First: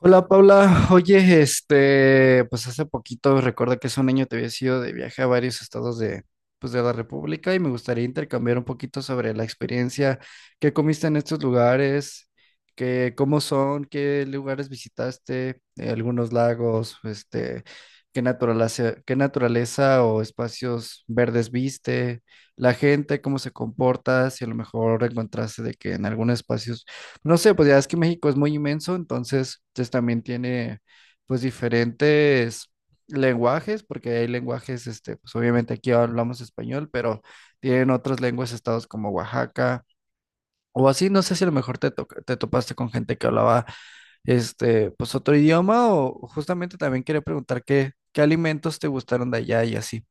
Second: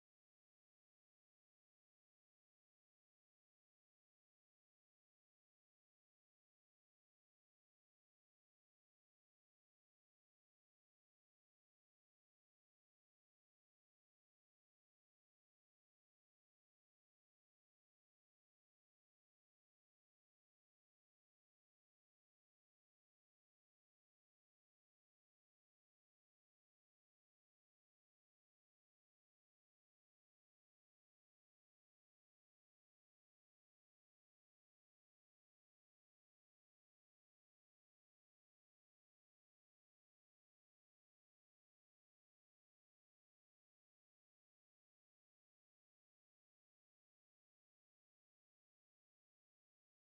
Hola Paula, oye, pues hace poquito, recuerda que hace un año te había ido de viaje a varios estados pues de la República, y me gustaría intercambiar un poquito sobre la experiencia. ¿Qué comiste en estos lugares? ¿Cómo son? ¿Qué lugares visitaste? ¿Algunos lagos? ¿Qué naturaleza? Qué naturaleza o espacios verdes viste. La gente, cómo se comporta, si a lo mejor encontraste de que en algunos espacios, no sé, pues ya es que México es muy inmenso, entonces pues también tiene pues diferentes lenguajes, porque hay lenguajes. Pues obviamente aquí hablamos español, pero tienen otras lenguas, estados como Oaxaca o así. No sé si a lo mejor te topaste con gente que hablaba, pues, otro idioma, o justamente también quería preguntar qué alimentos te gustaron de allá y así.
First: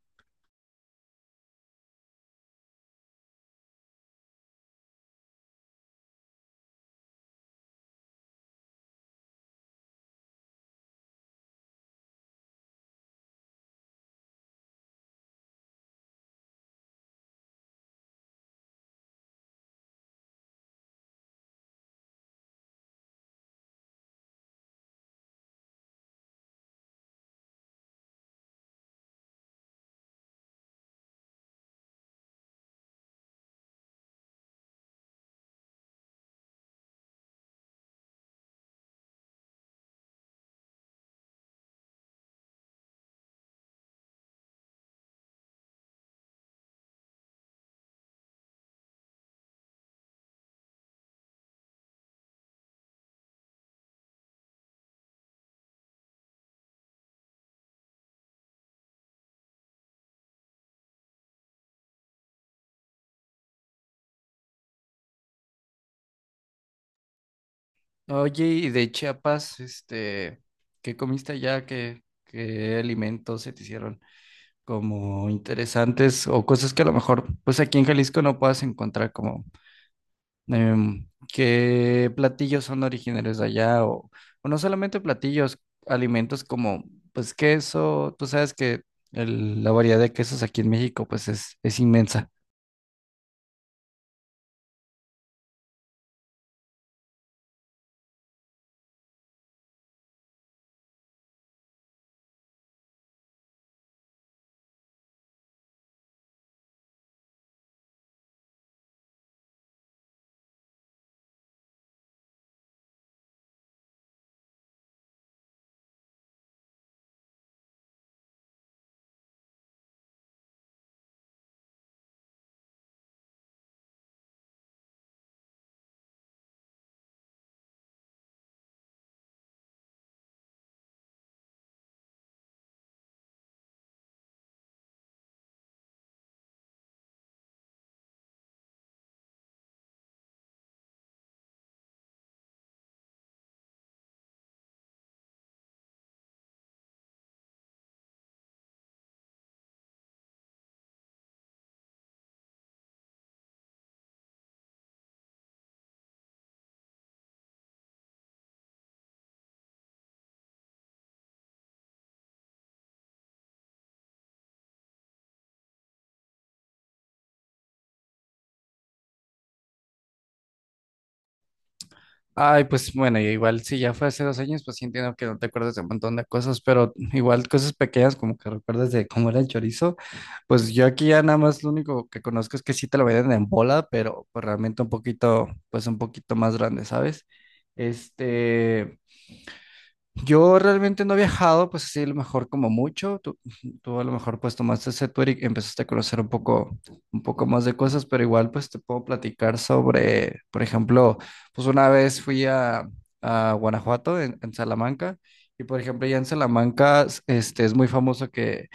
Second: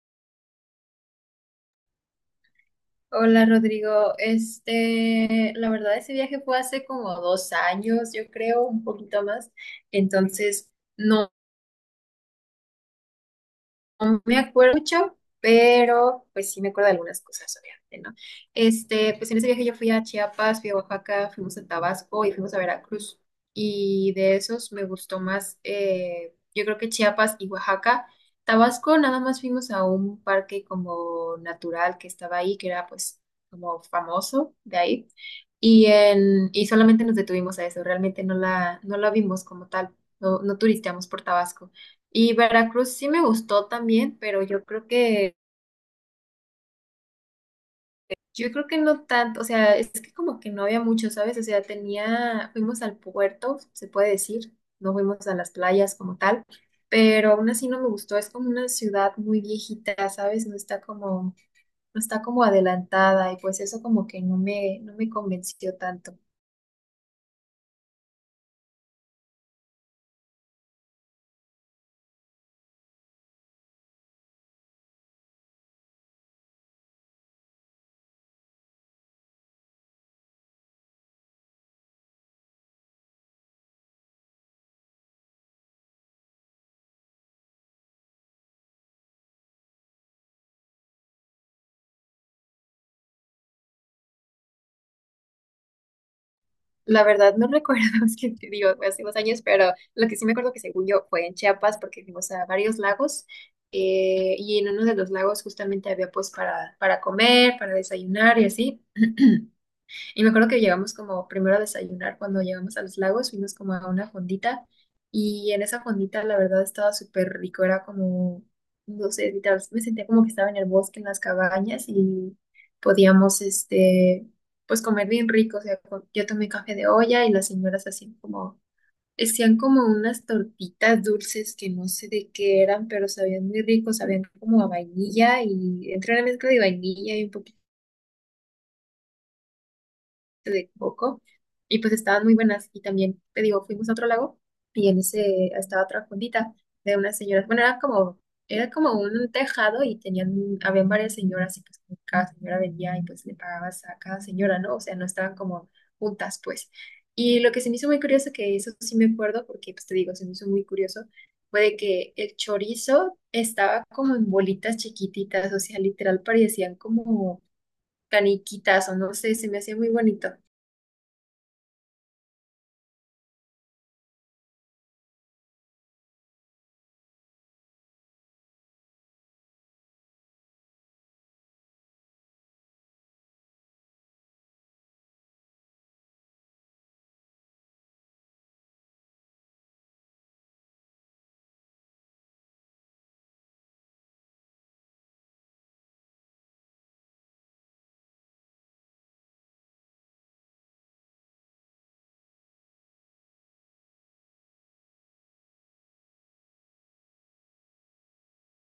Hola Rodrigo, la verdad ese viaje fue hace como 2 años, yo creo, un poquito más, entonces no, no me acuerdo mucho, pero pues sí me acuerdo de algunas cosas, obviamente, ¿no? Pues en ese viaje yo fui a Chiapas, fui a Oaxaca, fuimos a Tabasco y fuimos a Veracruz. Y de esos me gustó más, yo creo que Chiapas y Oaxaca. Tabasco nada más fuimos a un parque como natural que estaba ahí, que era pues como famoso de ahí. Y solamente nos detuvimos a eso, realmente no la vimos como tal, no turisteamos por Tabasco. Y Veracruz sí me gustó también, pero yo creo que no tanto, o sea, es que como que no había mucho, ¿sabes? O sea, fuimos al puerto, se puede decir, no fuimos a las playas como tal, pero aún así no me gustó, es como una ciudad muy viejita, ¿sabes? No está como adelantada y pues eso como que no me convenció tanto. Oye, y de Chiapas, ¿qué comiste allá? ¿Qué alimentos se te hicieron como interesantes, o cosas que a lo mejor pues aquí en Jalisco no puedas encontrar? Como qué platillos son originarios de allá, o no solamente platillos, alimentos como pues queso. Tú sabes que la variedad de quesos aquí en México pues es inmensa. La verdad no recuerdo, es que te digo, fue hace unos años, pero lo que sí me acuerdo que según yo fue en Chiapas porque fuimos a varios lagos, y en uno de los lagos justamente había pues para comer, para desayunar y así. Y me acuerdo que llegamos como primero a desayunar cuando llegamos a los lagos, fuimos como a una fondita y en esa fondita la verdad estaba súper rico, era como, no sé, literal, me sentía como que estaba en el bosque, en las cabañas y podíamos, pues comer bien rico, o sea, yo tomé café de olla y las señoras hacían como unas tortitas dulces que no sé de qué eran, pero sabían muy ricos, sabían como a vainilla y entre una mezcla de vainilla y un de coco y pues estaban muy buenas y también, te digo, fuimos a otro lago y en ese estaba otra fondita de unas señoras, bueno, era como un tejado y habían varias señoras y pues como cada señora vendía y pues le pagabas a cada señora, ¿no? O sea, no estaban como juntas, pues. Y lo que se me hizo muy curioso, que eso sí me acuerdo, porque pues te digo, se me hizo muy curioso, fue de que el chorizo estaba como en bolitas chiquititas, o sea, literal parecían como caniquitas o no sé, se me hacía muy bonito. Ay, pues bueno, y igual si ya fue hace 2 años, pues sí entiendo que no te acuerdas de un montón de cosas, pero igual cosas pequeñas, como que recuerdas de cómo era el chorizo. Pues yo aquí ya nada más lo único que conozco es que sí te lo venden en bola, pero pues realmente un poquito, pues un poquito más grande, ¿sabes? Este, yo realmente no he viajado, pues así, a lo mejor, como mucho. Tú a lo mejor pues tomaste ese tour y empezaste a conocer un poco más de cosas, pero igual pues te puedo platicar sobre, por ejemplo, pues una vez fui a Guanajuato, en Salamanca. Y por ejemplo ya en Salamanca es muy famoso que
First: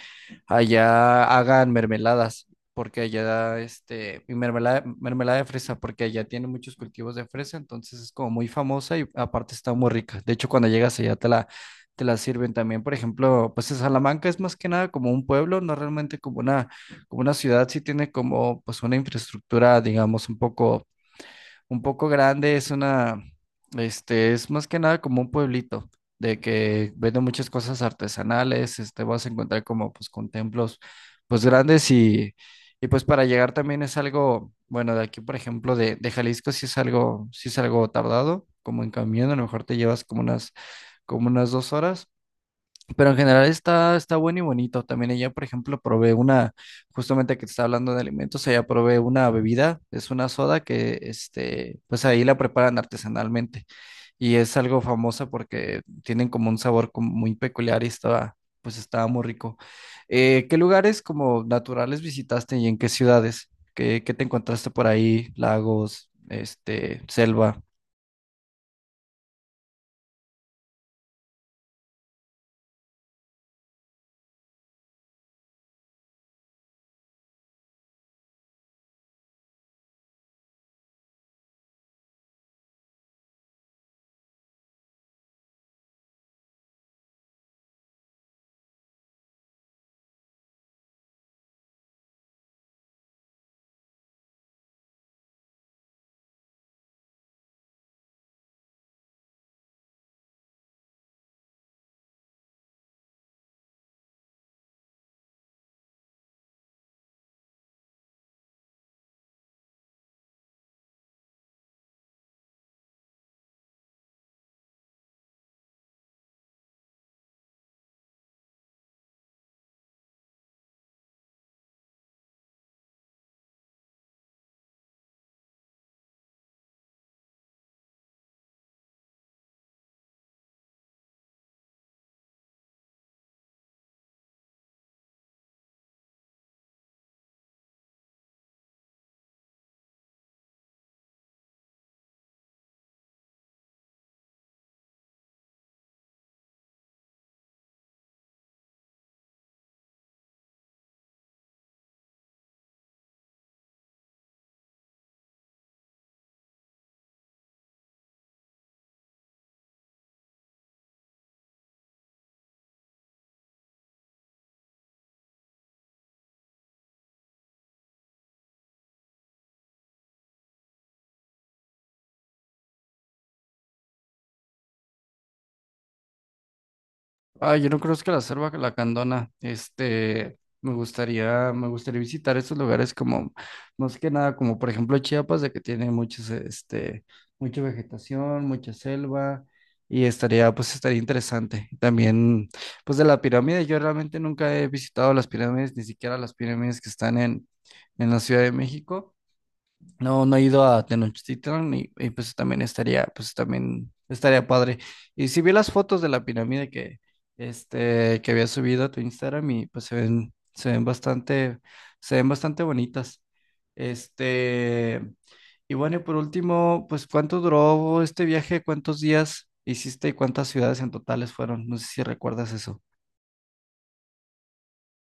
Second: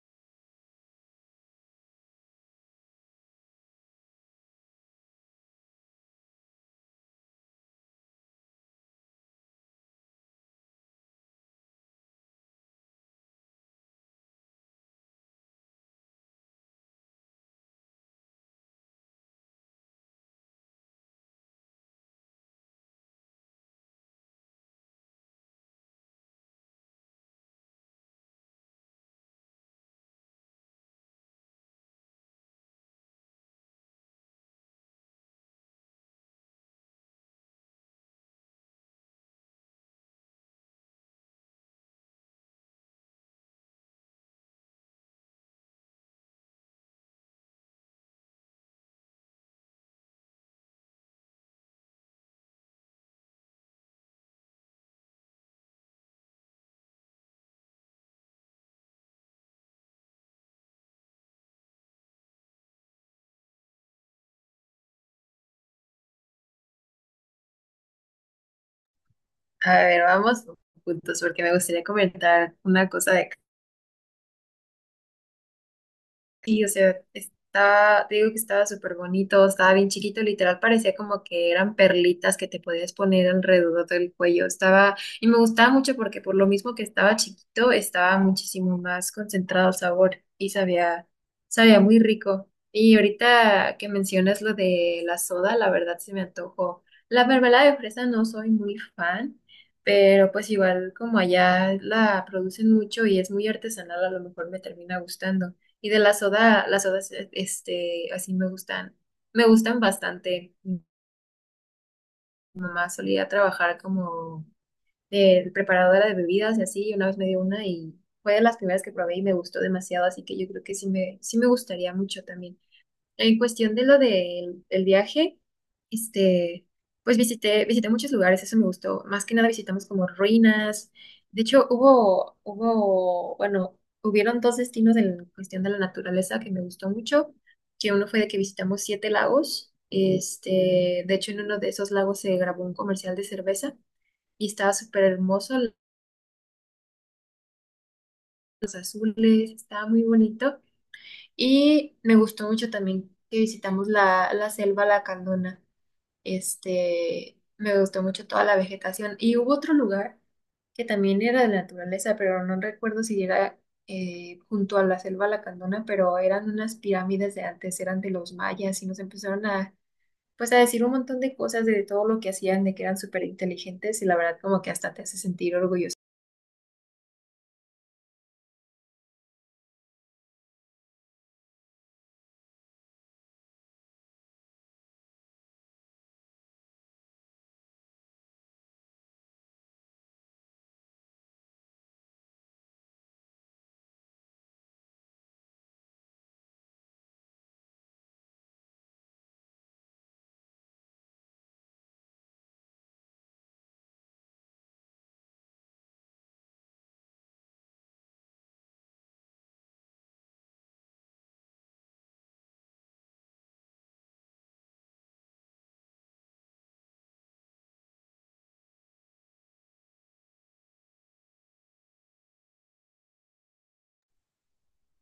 allá hagan mermeladas, porque allá, mermelada, mermelada de fresa, porque allá tiene muchos cultivos de fresa, entonces es como muy famosa y aparte está muy rica. De hecho, cuando llegas allá te la sirven también. Por ejemplo, pues en Salamanca es más que nada como un pueblo, no realmente como una ciudad. Sí tiene como pues una infraestructura, digamos, un poco grande. Es una, es más que nada como un pueblito, de que vende muchas cosas artesanales. Vas a encontrar como pues con templos pues grandes, y pues para llegar también es algo, bueno, de aquí por ejemplo de Jalisco, sí es algo tardado. Como en camión, a lo mejor te llevas como como unas 2 horas, pero en general está, está bueno y bonito. También ella, por ejemplo, probé justamente que te estaba hablando de alimentos, ella probé una bebida. Es una soda que, pues ahí la preparan artesanalmente, y es algo famosa porque tienen como un sabor como muy peculiar, y estaba, pues estaba muy rico. ¿Qué lugares como naturales visitaste, y en qué ciudades? ¿Qué te encontraste por ahí? Lagos, selva. A ver, vamos juntos porque me gustaría comentar una cosa de. Sí, o sea, estaba, te digo que estaba súper bonito, estaba bien chiquito, literal parecía como que eran perlitas que te podías poner alrededor del cuello. Y me gustaba mucho porque por lo mismo que estaba chiquito, estaba muchísimo más concentrado el sabor y sabía muy rico. Y ahorita que mencionas lo de la soda, la verdad se me antojó. La mermelada de fresa no soy muy fan. Pero pues igual como allá la producen mucho y es muy artesanal, a lo mejor me termina gustando. Y de la soda, las sodas, así me gustan, bastante. Mi mamá solía trabajar como preparadora de bebidas y así, y una vez me dio una y fue de las primeras que probé y me gustó demasiado, así que yo creo que sí me gustaría mucho también. En cuestión de lo del el viaje, este, pues visité muchos lugares, eso me gustó. Más que nada visitamos como ruinas. De hecho, bueno, hubieron dos destinos en cuestión de la naturaleza que me gustó mucho, que uno fue de que visitamos siete lagos. Este, de hecho, en uno de esos lagos se grabó un comercial de cerveza y estaba súper hermoso, los azules, estaba muy bonito. Y me gustó mucho también que visitamos la selva La Candona. Este, me gustó mucho toda la vegetación. Y hubo otro lugar que también era de naturaleza, pero no recuerdo si era junto a la selva Lacandona, pero eran unas pirámides de antes, eran de los mayas y nos empezaron a, pues a decir un montón de cosas de todo lo que hacían, de que eran súper inteligentes y la verdad como que hasta te hace sentir orgulloso. Ah, yo no conozco la selva la lacandona. Me gustaría visitar esos lugares, como más que nada, como por ejemplo Chiapas, de que tiene mucha vegetación, mucha selva, y estaría, pues estaría interesante. También, pues de la pirámide, yo realmente nunca he visitado las pirámides, ni siquiera las pirámides que están en la Ciudad de México. No, no he ido a Tenochtitlan, y, pues también estaría padre. Y si vi las fotos de la pirámide que, que había subido a tu Instagram, y pues se ven bastante bonitas. Este, y bueno, y por último, pues ¿cuánto duró este viaje? ¿Cuántos días hiciste y cuántas ciudades en totales fueron? No sé si recuerdas eso.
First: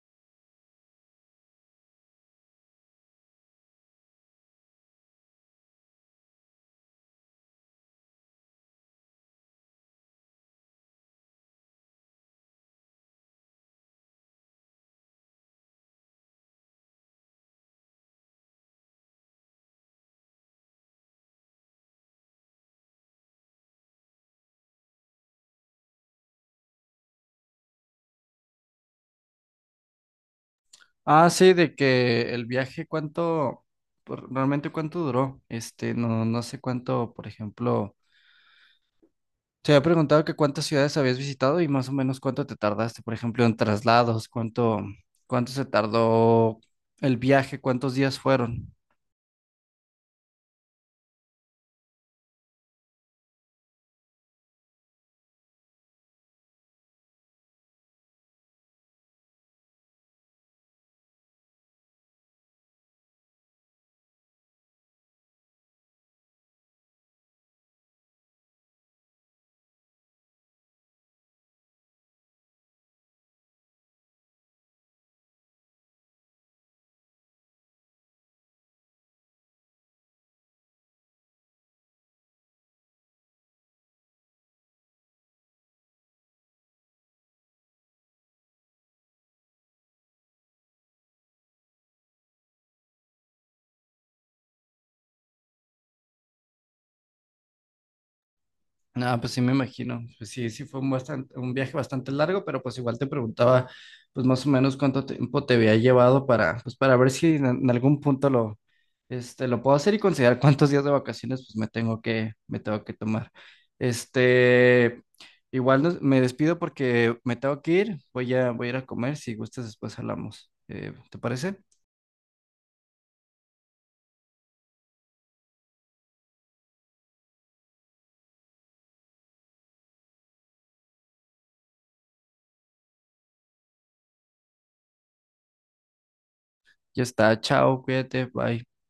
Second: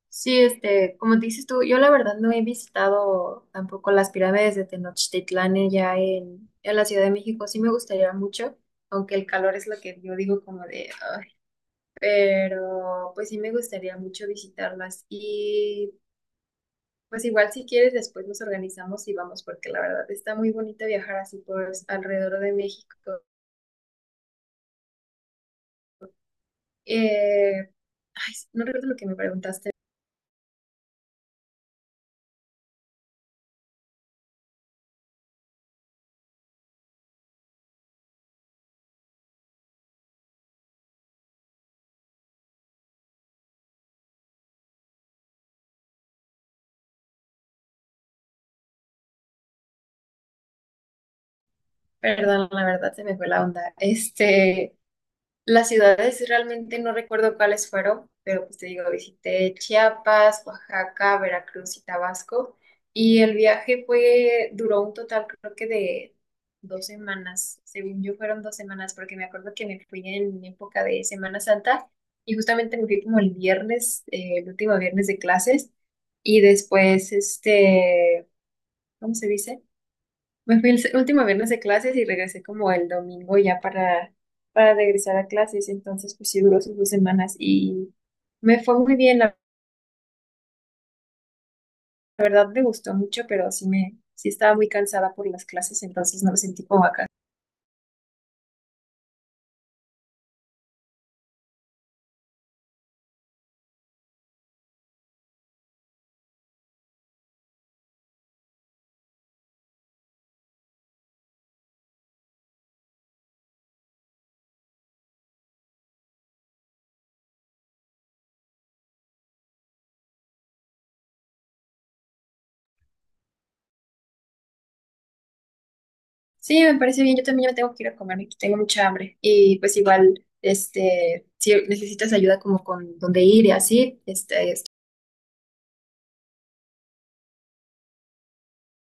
Sí, como dices tú, yo la verdad no he visitado tampoco las pirámides de Tenochtitlán ya en la Ciudad de México. Sí me gustaría mucho, aunque el calor es lo que yo digo como de, "Ay", pero pues sí me gustaría mucho visitarlas. Y pues igual si quieres después nos organizamos y vamos, porque la verdad está muy bonito viajar así por alrededor de México. Eh, ay, no recuerdo lo que me preguntaste. Ah, sí, de que el viaje, ¿cuánto, realmente cuánto duró? No, no sé cuánto. Por ejemplo, te había preguntado que cuántas ciudades habías visitado y más o menos cuánto te tardaste, por ejemplo en traslados, cuánto, cuánto se tardó el viaje, cuántos días fueron. Perdón, la verdad se me fue la onda. Las ciudades realmente no recuerdo cuáles fueron, pero pues te digo, visité Chiapas, Oaxaca, Veracruz y Tabasco. Y el viaje fue, duró un total creo que de 2 semanas. Según yo fueron 2 semanas, porque me acuerdo que me fui en época de Semana Santa y justamente me fui como el viernes, el último viernes de clases. Y después, ¿cómo se dice? Me fui el último viernes de clases y regresé como el domingo ya para, regresar a clases. Entonces, pues sí duró sus 2 semanas y me fue muy bien. La verdad me gustó mucho, pero sí estaba muy cansada por las clases, entonces no me sentí como acá. Ah, pues sí me imagino, pues sí, sí fue un bastante, un viaje bastante largo, pero pues igual te preguntaba, pues más o menos cuánto tiempo te había llevado, para pues para ver si en algún punto lo... lo puedo hacer y considerar cuántos días de vacaciones pues me tengo que tomar. Este, igual me despido porque me tengo que ir. Voy a, voy a ir a comer. Si gustas, después hablamos. ¿Te parece? Sí, me parece bien. Yo también ya me tengo que ir a comer, aquí tengo mucha hambre. Y pues igual, si necesitas ayuda como con dónde ir y así, Ya está. Chao, cuídate. Bye.